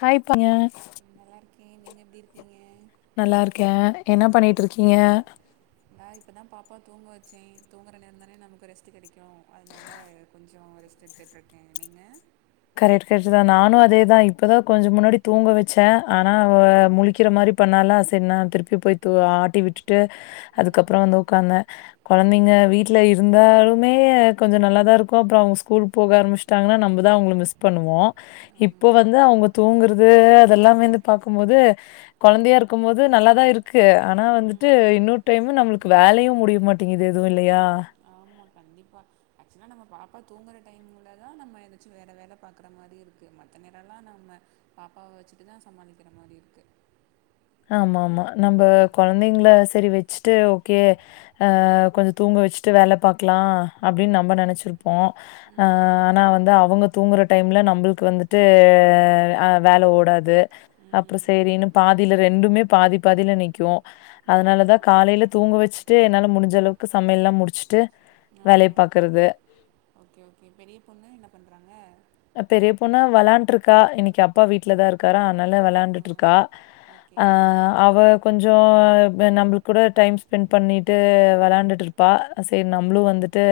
காய்ப்பீங்க நல்லா இருக்கே நீங்க எப்டி இருக்கீங்க நல்லா இருக்கே என்ன பண்ணிட் இருக்கீங்க நா இப்பதா பாப்பா தூங்க வச்சே தூங்குற நேரம் தானே நமக்கு ரெஸ்ட் கிடைக்கு அதனால கொஞ் சோ ரிெஸ்ட் எடுத்துட்ருக்கே நீங்க கரெக்ட் கரெக்ட் தா நானு அதேதா இப்பதா கொஞ்சோ முன்னாடி தூங்க வச்சே ஆனா அவ ம் முழிக்கிற மாரி பண்ணாலா செரி நா திருப்பி போய் தூ ஆட்டி விட்டுட்டு ம் அதுக்கப்புறோ வந்து உக்காந்தே கொழந்தைங்க ஓகே வீட்ல இருந்தாலுமே கொஞ்சோ நல்லாதா இருக்கு அப்புறோ அவங்க ஸ்கூல் போக ஆரம்பிச் சுட்டாங்கன்னா நம்ப தா அவங்கள மிஸ் மிஸ் பண்ணுவோ இப்போ ஆமா வந்து அவங்க தூங்குறது அதெல்லாம் வந்து பாக்கும்போது கொழந்தையா இருக்கும் போது நல்லாதா இருக்கு ஆனா வந்துட்டு ம் இன்னொரு டைமு நம்மளுக் வேலையு முடிய மாட் டிங்குது எதுவு இல்லையா ஆமா கண்டிப்பா ஆக்சுவலா நம்ம பாப்பா தூங்குற டைம்லதா நம்ம எதாச்சு வேற வேல பாக்குற மாரி இருக்கு மற்ற நேரல்லா நம்ம பாப்பாவ வெச்சுட்டுதா சமாளிக்கிற மாரி இருக்கு ஆமாமா நம்ப கொழந்தைங்கள சரி வெச்சுட்டு ஓகே ஆ கொஞ்சோ தூங்க வெச்சுட்டு வேலை பாக்கலா அப்டின்னு நம்ம ம் நெனச்சிருப்போ ஆ ம் ஆனா வந்து அவுங்க தூங்குற டைம்ல நம்மளுக்கு வந்துட்டு வேல ஓடாது அப்றோ ம் சேரினு பாதில ரெண்டுமே பாதி பாதில நிக்கு அதனாலதா ஆமா காலைல தூங்க வெச்சுட்டு என்னால முடிஞ்ச அளவுக்கு சமையல் எல்லா முடிச்சிட்டு ஆ வேலைய பாக்கறது ஓகே ஓகே பெரிய பொண்ணு என்ன பண்றாங்க? பெரிய பொண்ணு வெளாண்ட்டு இருக்கா இன்னைக்கு அப்பா வீட்லதா இருக்காறா அதனால ஓ வெளாண்ட்டு இருக்கா ஓகே ஆ ஓகே அவ கொஞ்சோ நம்மளுக்கு கூட டைம் ஸ்பெண்ட் பண்ணிட்டு வெளைண்டுட்டு இரு ப்பா செரி நம்மளு ம் வந்துட்டு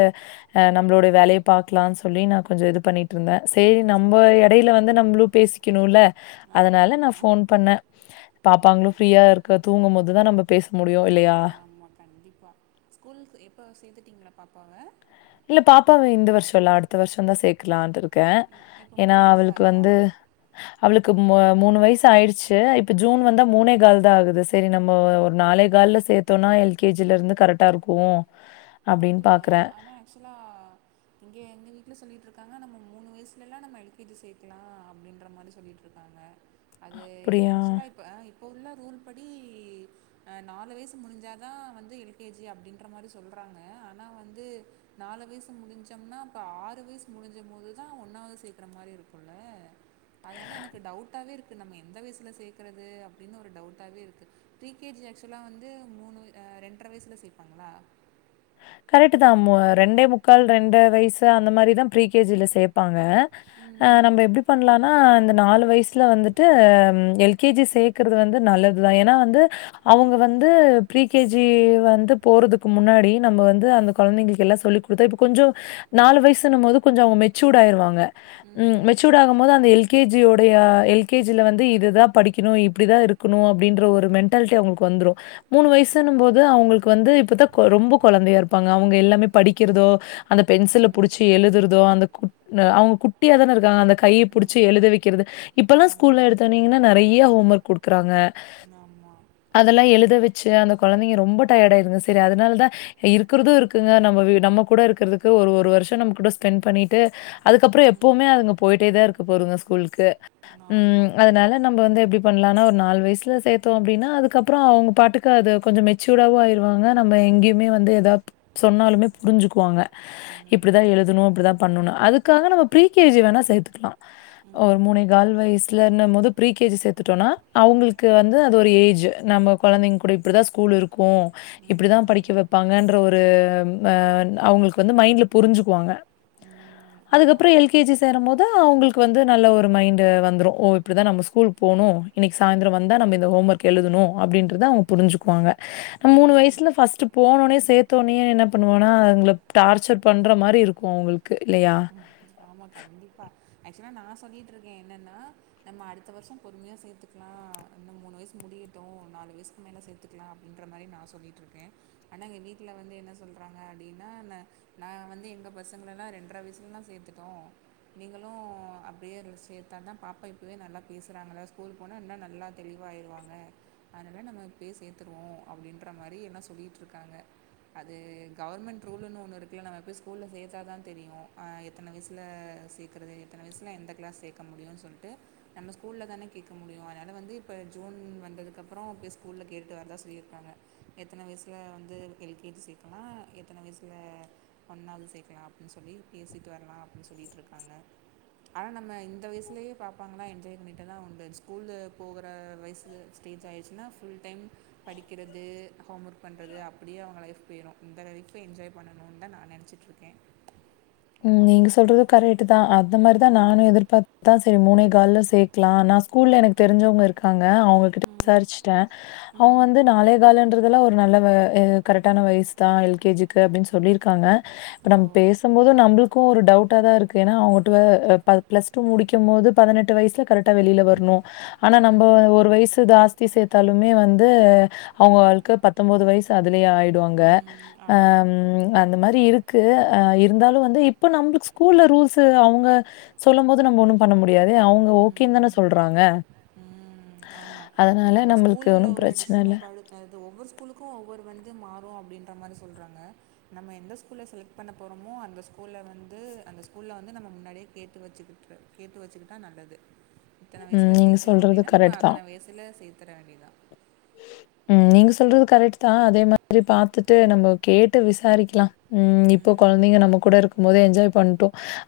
ஆ நம்மளோடைய வேலைய பாக்கலான் சொல்லி நா கொஞ்சொ இது பண்ணிட்டு இருந்தேன் சேரி நம்மோ எடைல வந்து நம்மளு பேசி க்கிணுல்ல ஆமாம் அதனால நா ஆமாம் ஃபோன் பண்ண ஓகே பாப்பாங்களு ஓகே ஃப்ரீயா இருக்க தூங்கும்போதுதான் நம்ம பேச முடியு இல்லையா ஆமா கண்டிப்பா ஸ்கூல்க்கு எப்ப சேத்துட்டீங்ளா பாப்பாவ இல்ல பாப்பாவ இந்த வருஷொ இல்ல அடுத்த வருஷந்தா சேக்கலான்ட்டு இருக்கேன் இ இப்போ ஏனா மூணு வயசு அவளுக்கு ஆகுதா வந்து அவளுக்கு மூ மூணு வயசு ஆயிடுச்சு இப்ப ஜூன் ம் வந்தா மூனே கால்தா ஆகுது சேரி நம்மோ நாலே கால்ல சேத்தோன்னா எல் கே ஜி ல இருந்து கரெக்டா இருக்கு அப்டியா ஆனா ஆக்சுலா இங்க எங்க வீட்ல சொல்லிட்டு இருக்காங்க நம்ம மூணு வயசல எல்லா நம்ம எல் கே ஜி சேக்கலா அப்டின்ற மாரி சொல்லிட்டு இருக்காங்க அது அப்படியா? ஆக்சுலா இப்ப இப்போ உள்ள ரூல் படி அ நாலு வயசு முடிஞ்சாதான் வந்து எல் கே ஜி அப்டின்ற மாரி சொல்றாங்க ஆனா வந்து நாலு வயசு முடிஞ்சம்னா அப்ப ஆறு வயசு முடிஞ்சும்போதுதான் ஒன்னாவது சேக்கற மாரி இருக்குல்ல அதனால எனக்கு டவுட்டாவே இருக்கு நம்ம எந்த வயசுல சேக்கறது அப்டின்னு ஒரு டவுட்டாவே இருக்கு ப்ரீ கே ஜி ஆக்சுலா வந்து மூணு ரெண்டரை வயசுல சேப்பாங்ளா கரெக்ட்டுதான் மு ரெண்டே முக்கால் ரெண்ட்ர வயசு அந்த மாரிதான் ப்ரீ கே ஜி ல சே ப்பாங்க ம். நம்ப எப்டி பண்லானா இந்த நாலு வயசுல வந்துட்டு எல் கே ஜி சேக்கறது வந்து நல்லதுதான் ஏனா வந்து அவுங்க வந்து ப்ரி கே ஜி வந்து போறதுக்கு முன்னாடி நம்மோ வந்து அந்த கொழந்தைங்களுக்கு எல்லா சொல்லி குடுத்தா இப்ப கொஞ்சொ நாலு வயசுனும்போது கொஞ்சொ அவுங்க மெச்சூர்ட்டு ஆயிருவாங்க ம் மெ ச்சூடாகும்போது அந்த எல் கே ஜி யோடைய எல் கே ஜி ல வந்து இதுதான் படிக்கணு இப்டிதான் இரு க்கணு அப்டின்ற ஒரு மென்டாலிட்டி அவுங்களுக்கு வந்துரு மூணு ம் வயசுனும்போது அவுங்களுக்கு வந்து இப்பதான் ரொம்ப கொழந்தையா இருப்பாங்க அவுங்க எல்லாமே படிக்கறதோ அந்த பென்சில ம் புடிச்சு எழுதறதோ அந்த கு அவுங்க குட்டியாதான இருக்காங்க அந்த கைய ம் புடிச்சு எழுத வெக்கிறது இப்பெல்லா ம் ஸ்கூல்ல எடுத்தொன்னீங்கன்னா நெறையா ஹோம் ஒர்க் குடுக்கறாங்க ஆமா அதெல்லா எழுத வெச்சு அந்த கொழந்தைங்க ரொம்ப டயர்டு ஆயிருங்க சரி அதனாலதா இருக்கறது இருக்குங்க நம்ம நம்ம கூட இருக்கறதுக்கு ஒரு ஒரு வருஷோ நம்ம கூட ஸ்பெண்ட் பண்ணிட்டு அதுக்கப்றோ ம் எப்புமே அதுங்க போயிட்டேதா இருக்க போதுங்க ஸ்கூல்க்கு ஆமா ம் அதனால நம்ப வந்து எப்டி பண்லானா ஒர் நால் வயசுல சேத்தோ அப்டின்னா அதுக்கப்றோ அவுங்க பாட்டுக்கு அத கொஞ்சோ மெச்சூடாவு ஆயிரு வாங்க நம்ம எங்யுமே வந்து எதாவது சொன்னாலுமே புரிஞ்சுக்குவாங்க இப்டிதா ம் எழுதணு இப்டிதா பண்ணணு அதுக்காக நம்ம ப்ரீ கே ஜி வேணா சேத்துக்கலா ஒரு ம் மூனேகால் வயஸ்லன்னும்போது ப்ரீ கே ஜி சேத்துட்டோனா அவுங்களுக்கு வந்து அது ஒரு ஏஜு நம்ம கொழந்தைங்க கூட இப்டிதா ஸ்கூல் இருக்கு இப்டிதா ம் படிக்க வெப் பாங்கன்ற ஒரு அ அவுங்களுக்கு வந்து மைண்ட்ல புரிஞ்சுக்குவாங்க ம் ஆமா அதுக்கப்றோ எல் கே ஜி சேரம் போது அவுங்களுக்கு வந்து நல்ல ஒரு மைண்டு வந்துரு ஓ இப்டிதா நம்ம ஸ்கூல் போனு இன்னைக்கு சாய்ந்ரோ வந்தா நம்ம இந்த ஹோம் ஒர்க் எழுதணு அப்டின்றத அவுங்க புரிஞ்சிக்குவாங்க மூணு ம் வய்ஸ்ல ஃபஸ்ட்டு போனோனே சேத்தோனேயே என்ன பண்ணுவனா அவுங்கள டார்ச்சர் பண்ற மாரி இருக்கு அவுங்ளுக்கு இல்லையா ஆமா கண்டிப்பா ஆக்ச்சுவலா நா சொல்லிட்டு இருக்கே என்னன்னா நம்ம அடுத்த வர்ஷோ பொறுமையா சேத்துக்லா இன்னு மூணு வயசு முடியிட்டு நாலு வயசுக்கு மேல சேத் துக்லா அப்டின்ற மாரி நா சொல்லிட்ருக்கே ஆனா எங்க வீட்ல வந்து என்ன சொல்றாங்க அப்டின்னா நா நா வந்து எங்க பசங்களலா ரெண்ட்ர வயசு முன்ன சேர்த்துட்டோ நீங்களு அப்டியே அதுல சேத்தானா பாப்பா இப்பவே நல்லா பேசுறாங்கள ஸ்கூல் போனா இன்னு நல்லா தெளிவாய்ருவாங்க அதனால நம்ம இப்பயே சேர்த்திருவோ அப்டின்ற மாரி எல்லா சொல்லிட்ருக்காங்க அது கவர்மெண்ட் ரூல்ன்னு ஒன்னு இருக்குல நம போய் ஸ்கூல்ல சேர்த்தா தா தெரியு அ எத்தன வயசுல சேர்க்கறது எத்தன வயசுல எந்த கிளாஸ் சேர்க்க முடியுன் சொல்ட்டு நம்ம ஸ்கூல்ல தான கேட்க முடியு அதனால வந்து இப்ப ஜூன் வந்ததுக் அப்றோ போய் ஸ்கூல்ல கேட்டு வரதா சொல்லியிருக்காங்க எத்தன வயசுல வந்து எல் கே ஜி சேர்க்கலா எத்தன வயசுல ஒண்னாவது சேர்க்கலா அப்டின் சொல்லி பேசிட்டு வர்லா அப்டி சொல்லிட் இருக்காங்க ஆனா நம்ம இந்த வயசுலேயே பாப்பாங்லா என்ஜாய் பண்ணிட்டதா உண்டு ஸ்கூலு போகற வயசு ஸ்டேஜ் ஆயிருச்சுன்னா ஃபுல் டைம் படிக்கறது ஹோம் ஒர்க் பண்றது அப்டியே அவுங்க லைஃப் போய்ரு இந்த லைஃபா என்ஜாய் பண்ணணுதா நா நெனச்சி ட்ருக்கே ம் நீங்க சொல்றது கரெக்ட்டு தா அந்த மாரி தா நானு ம், எதிர்பார் அதா செரி மூணே கால்ல சேக்லா நா ஸ்கூல்ல எனக் தெரிஞ்சவுங்க இருக் காங்க அவுங்ககிட்ட ம், விசாரிச்சுட்ட அவுங்க ம், வந்து நாளே காலுன்ற இதுலா ஒரு நல்ல கரெக்டான வயசு தா எல் கே ஜி க்கு அப்டின் சொல்லிருக்காங்க ஓ நம்ம பேச போது நம்ளுக்கு ஒரு டவுட்டா தா இருக்கு அவுங்க பிளஸ் டூ முடிக்கும் போது பதினெட்டு வயசுல கரெக்ட் டா வெளில வர்ணு ஆனா நம்ம ம் ஒரு வயசு ஜாஸ் தி சேர்த்தாலுமே வந்து அவுங்க வாழ்க்க பத்தொம்பது வயசு அதுலே ஆயிடு அங்க அ ஆமாம் ம் அந்த மாரி இருக்கு ஆ இருந்தாலு வந்து இப்ப நம்ளுக் ஸ்கூல்ல ரூல்ஸ்சு அவுங்க சொல்லும் போது நம்ம ஒண்ணும் பண்ண முடியாது அவுங்க ஓகே தானா சொல்றாங்க ஆமா அதனால நம்ம நம்மளுக்கு ஸ்கூல்ல ஒண்ணும் உள்ள பிரச்சன இல்ல. டிசிஷன் பா அது ஒவ்வொரு ஸ்கூலுக்கு ஒவ்வொரு வந்து மாறு அப்டின்ற மாரி சொல்றாங்க நம்ம எந்த ஸ்கூல்ல செலக்ட் பண்ண போறோமோ அந்த ஸ்கூல்ல வந்து அந்த ஸ்கூல்ல வந்து நம்ம முன்னாடியே கேட்டு வச்சுக்கிட்டுரு கேட்டு வச்சுக்கிட்டா நல்லது இத்தன ம். வயசில நீங்க சேக்லா சொல்றது அப்டின்னா நம்ம கரெக்ட் தான். அத்தன வயசில சேத்தர வேண்டி தா ம் நீங்க சொல்றது கரெக்ட் தா அதே மாரி பாத்துட்டு நம்ம கேட்டு விசாரிக்லா ம் இப்போ கொழந்தைங்க நம்ம கூட இருக்கும் போது என்ஜாய் பண்டு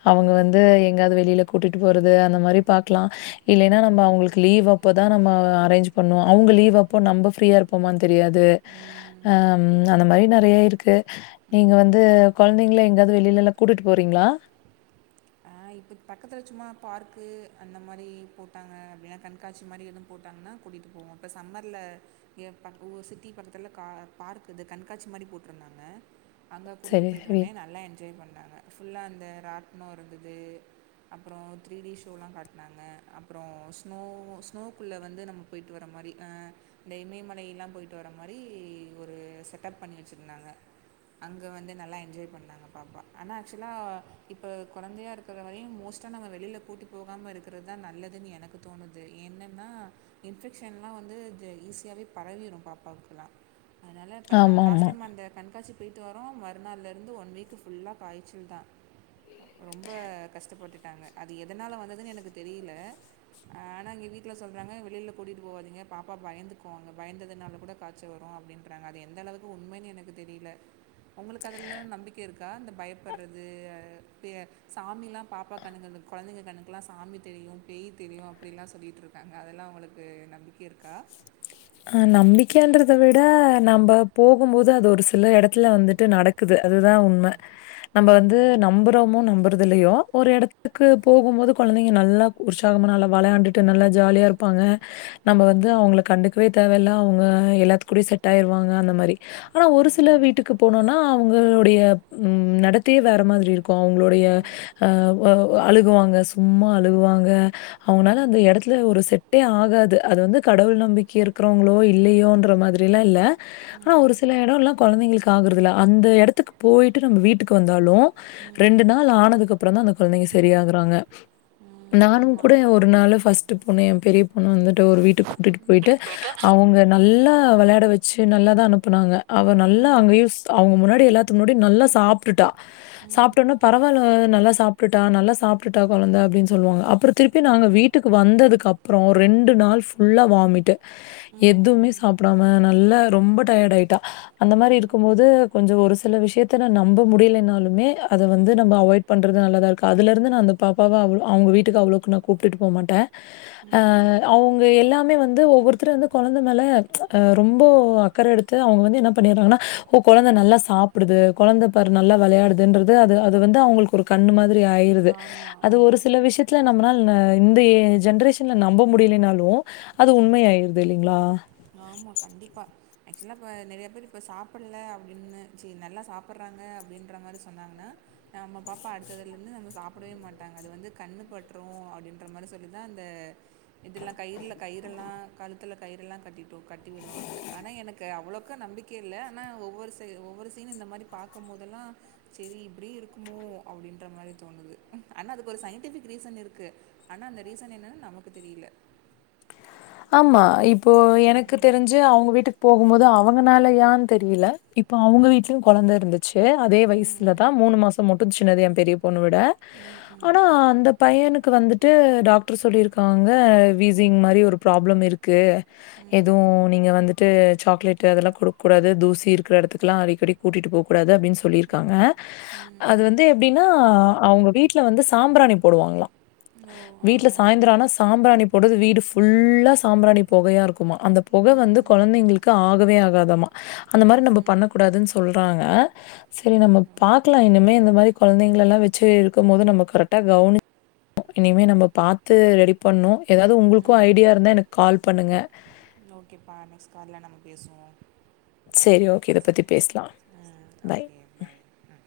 அவுங்க ம் வந்து ஆமாம் எங்காவது வெளில கூட்டிட்டு போறது அந்த மாரி பாக்லா இல்லைன்னா நம்ம ம் அவுங்களுக்கு லீவ் அப்பதா நம்ம அரேஞ்ச் பண்ணு அவுங்க லீவ்வு அப்போ நம்ம ஃப்ரீயா இருப்போமான் தெரியாது அ ம் ம் அந்த மாரி நறைய இருக்கு நீங்க ம் வந்து கொழந்தைங்கள எங்காது வெளிலலா கூட்டுட் போறீங்ளா அ இப்போ பக்கத்துல சும்மா பார்க்கு அந்த மாரி போட்டாங்க அப்டின்னா கண்காட்சி மாரி எதும் போட்டாங்கன்னா கூட்டிட்டு போவோ இப்ப சம்மர்ல ஏ ப ஒ சிட்டி பக்கத்துல கா பார்க் இது கண்காட்சி மாரி போட்ருந்தாங்க அங்க கூட்டிட்டு சரி, போய்ட்டு சரி. வந்தே நல்லா என்ஜாய் பண்ணாங்க ஃபுல்லா அந்த ராட்ண இருந்தது. அப்றோ த்ரீ டி ஷோலா காட்னாங்க அப்றோ ஸ்னோ ஸ்னோக்குள்ள வந்து நம் ம போய்ட்டு வர்ற மாரி இந்த இமயமலையல்லா போயிட்டு வர மாரி ஒரு செட்டப் பண்ணி வச்சிருந்தாங்க அங்க வந்து நல்லா என்ஜாய் பண்ணாங்க பாப்பா ஆனா ஆக்சுவலா இப்ப கொழந்தையா இருக்கிற வரையு மோஸ்ட்டா நம்ம வெளில கூட்டி போகாம இருக்கிறதுதா நல்லதுன் எனக்கு தோணுது என்னன்னா இன்ஃபெக்ஷன்லாம் வந்து ஈஸியாவே பரவிரு பாப்பாவுக்குலா அதனால இப்ப நாங்க லாஸ்ட் ஆமாமா. டைம் அந்த கண்காட்சி போய்ட்டு வரோ மறுநாள்ல இருந்து ஒன் வீக்கு ஃபுல்லா காய்ச்சல்தா ரொம்ப கஷ்டப்பட்டுட்டாங்க அது எதனால வந்ததுன்னு எனக்கு தெரில ஆனா இங்க வீட்ல சொல்றாங்க வெளில கூட்டிட்டு போவாதீங்க பாப்பா பயந்துக்குவாங்க பயந்ததுனால கூட கா ச்ச வரு அப்டின்றாங்க அது எந்த அளவுக்கு உண்மைன்னு எனக்கு தெரில உங்களுக்கு அதுலலா நம்பிக்கை இருக்கா இந்த பயப்புட்றது பே சாமிலா பாப்பா கண்ணுக்கு கொழந்தைங்க கண்ணுக்லா சாமி தெரியு பேய் தெரியு அப்டிலா சொல்லிட்ரு க்காங்க அதெல்லா உங்களுக்கு நம்பிக்க இருக்கா அ நம்பிக்கைன்றத விட நம்ப போகும்போது அது ஒரு சில எடத்துல வந்துட்டு நட குது அதுதா உண்ம நம்ப வந்து ம் நம்புறோமோ நம்ப றது இல்லையோ ஒரு எடத்துக்கு போகும்போது கொழந்தைங்க நல்லா உற்சாகமா நல்லா வெளையாண்டுட்டு நல்லா ஜாலியா இரு ப்பாங்க நம்ம ம் வந்து அவங்ள கண்டுக்கவே தேவையில்ல அவங்க எல்லாத்து கூடயு செட் ஆயிருவாங்க அந்த மாரி ஆனா ஒரு சில ம் வீட்டுக்கு போனோனா அவங்களுடைய ம் நடத்தையே வேற மாதிரி இருக்கு அவங்களுடைய ம் அ அழுகுவாங்க சும்மா அழுகுவாங்க அவுங்னால ம் அந்த எடத்துல ஒரு செட்டே ஆகாது அது வந்து கடவுள் நம்பிக்கை இருக்கிறவங்களோ இல்லையோன்ற மாதிரில்லாம் இல்ல ஆனா ஒரு சில எடோல்லா கொழந்தைங்களுக்கு ஆகுறதில்ல அந்த எடத்துக்கு போய்ட்டு நம்ப வீட்டுக்கு வந்தாலு ம் ம் ரெண்டு நாள் ஆனதுக்கப்புறம்தா அந்த கொழந்தைங்க சரியாகறாங்க ம் நானு கூட ஆமாம் ஒரு நாளு ஃபர்ஸ்ட்டு பொண்ணு எ பெரிய பொண்ணு வந்துட்டு ஒரு வீட்டுக்கு கூட்டிட்டு போயிட்டு அவங்க நல்லா வெளாட வச்சு நல்லாதா அனுப்புனாங்க அவ நல்லா ம் அங்கயு அவங்க முன்னாடி எல்லாத்துக் முன்னாடியு நல்லா சாப்ட்டுட்டா ம் சாப்ட்டோனா பரவால்ல நல்லா சாப்ட்டுட்டா நல்லா சாப்ட்டுட்டா கொழந்தை அப்டின் சொல்லுவாங்க அப்ற திருப்பி நாங்க வீட் வீட்டுக்கு வந்ததுக்கு அப்ற ரெண்டு நாள் ஃபுல்லா வாமிட்டு் ம் எதுமே ம் சாப்டாம நல்லா ரொம்ப டயர்ட் ஆயிட்டா அந்த மாரி இருக்கும் போது கொஞ்ச ஒரு சில விஷயத்துல நம்ப முடிலைனாலுமே அத வந்து நம்ப அவாய்ட் பண்றது நல்லாதா இருக்கு அதுலருந்து நா அந்த பாப்பாவ அவ அவங்க வீட்டுக்கு அவ்ளோக்கு நான் கூப்டுட்டு போமாட்டே ம். ஆ அவங்க எல்லாமே வந்து ஒவ்வொருத்தரு வந்து கொழந்தை மேல ரொம்போ அக்கற எடுத் து அவங்க வந்து என்ன பண்ணிறாங்கன்னா ஓ கொழந்த நல்லா சாப்பிடுது கொழந்த பாரு நல்லா வெளையாடுதுன்றது அது அது வந்து அவங்களுக்கு ஒரு கண்ணு மாதிரி ஆயிருது ஆமா, அது ஆமா. ஒரு சில விஷயத்துல நம்மனாள் இந்த ஏ ஜென்ரேஷன்ல நம்ப முடிலனாலு அது உண்மையாய்டுது இல்லிங்ளா ஆமா கண்டிப்பா ஆக்சுவலா இப்ப நெறைய பேர் இப்ப சாப்பிட்ல அப்டின்னு சரி நல்லா சாப்பபுட்றாங்க அப்டின்ற மாரி சொன்னாங்கனா நம்ம பாப்பா அடுத்ததுல இருந்து நம்ம சாப்பிடவே மாட்டாங்க அது வந்து கண்ணு பட்று அப்டின்ற மாரி சொல்லிதா அந்த இதெல்லா கயிற்ல கயிறு எல்லா கழுத்துல கயிறு எல்லா கட்டிட்டோ கட்டி விடுவாங்க ஆனா எனக்கு அவ்ளோக்க நம்பிக்கை இல்ல ஆனா ஒவ்வொரு ச ஒவ்வொரு சீன் இந்த மாதிரி பாக்கும்போதல்லா செரி இப்டியு இருக்குமோ அப்படின்ற மாதிரி தோணுது ஆனா அதுக்கு ஒரு சயின்டிபிக் ரீசன் இருக்கு ஆனா அந்த ரீசன் என்னன் நமக்கு தெரியில்ல ஆமா இப்போ எனக்கு தெரிஞ்சு அவங்க வீட்டுக் போகும்போது அவங்கனாலையான் தெரியில இப்ப அவங்க வீடலயு கொழந்த இருந்துச் சு அதே ம் வயசுலதா ம் மூணு மாசம் மட்டு சின்னது எ பெரிய பொண்ணு விட ம் ஆனா அந்த பையனுக்கு வந்துட்டு டாக்டர் சொல்லியிருக்காங்க வீசிங் மாரி ஒரு ப்ராப்ளம் இருக்கு எதுவு ம் நீங்க வந்துட்டு சாக்லேட்டு அதெல்லா குடுக் கூூடாது தூசி இருக்கிற இடத்துக்கெல்லா அடிக்கடி கூட்டிட்டு போக் கூடாது அப்டின் சொல்லியிருக்காங்க ம் அது ம் வந்து எப்டின்னா அவங்க வீட்ல வந்து சாம்பிராணி போடுவாங்களா ஓ ஆ வீட்ல ஆ சாய்ந்தரான்னா சாம்பிராணி போடுது வீடு ஃபுல்லா சாம்பிராணி பொகையா இருக்குமா அந்த பொக வந்து ம் கொழந்தைங்களுக்கு ஆகவே ஆகாதாம்மா அந்த மாரி ம் நம்ப ம் பண்ண கூடாதுன் சொல்றாங்க சரி நம்ம பாக்கலா இனிமே இந்த மாரி கொழந்தைங்கலெல்லா வெச்சு இருக்கும் போது நம்ம கரெக்டா கவனி இனிமே நம்ம பாத்து ரெடி பண்ணு எதாவது உங்களுக்கு ம் ஐடியா இருந்தா எனக் கால் பண்ணுங்க ஓகேப்பா நெக்ஸ்ட் கால்ல நம்ம பேசுவோ செரி ஓகே இத பத்தி பேசலா ம் ஓகே பாய் அ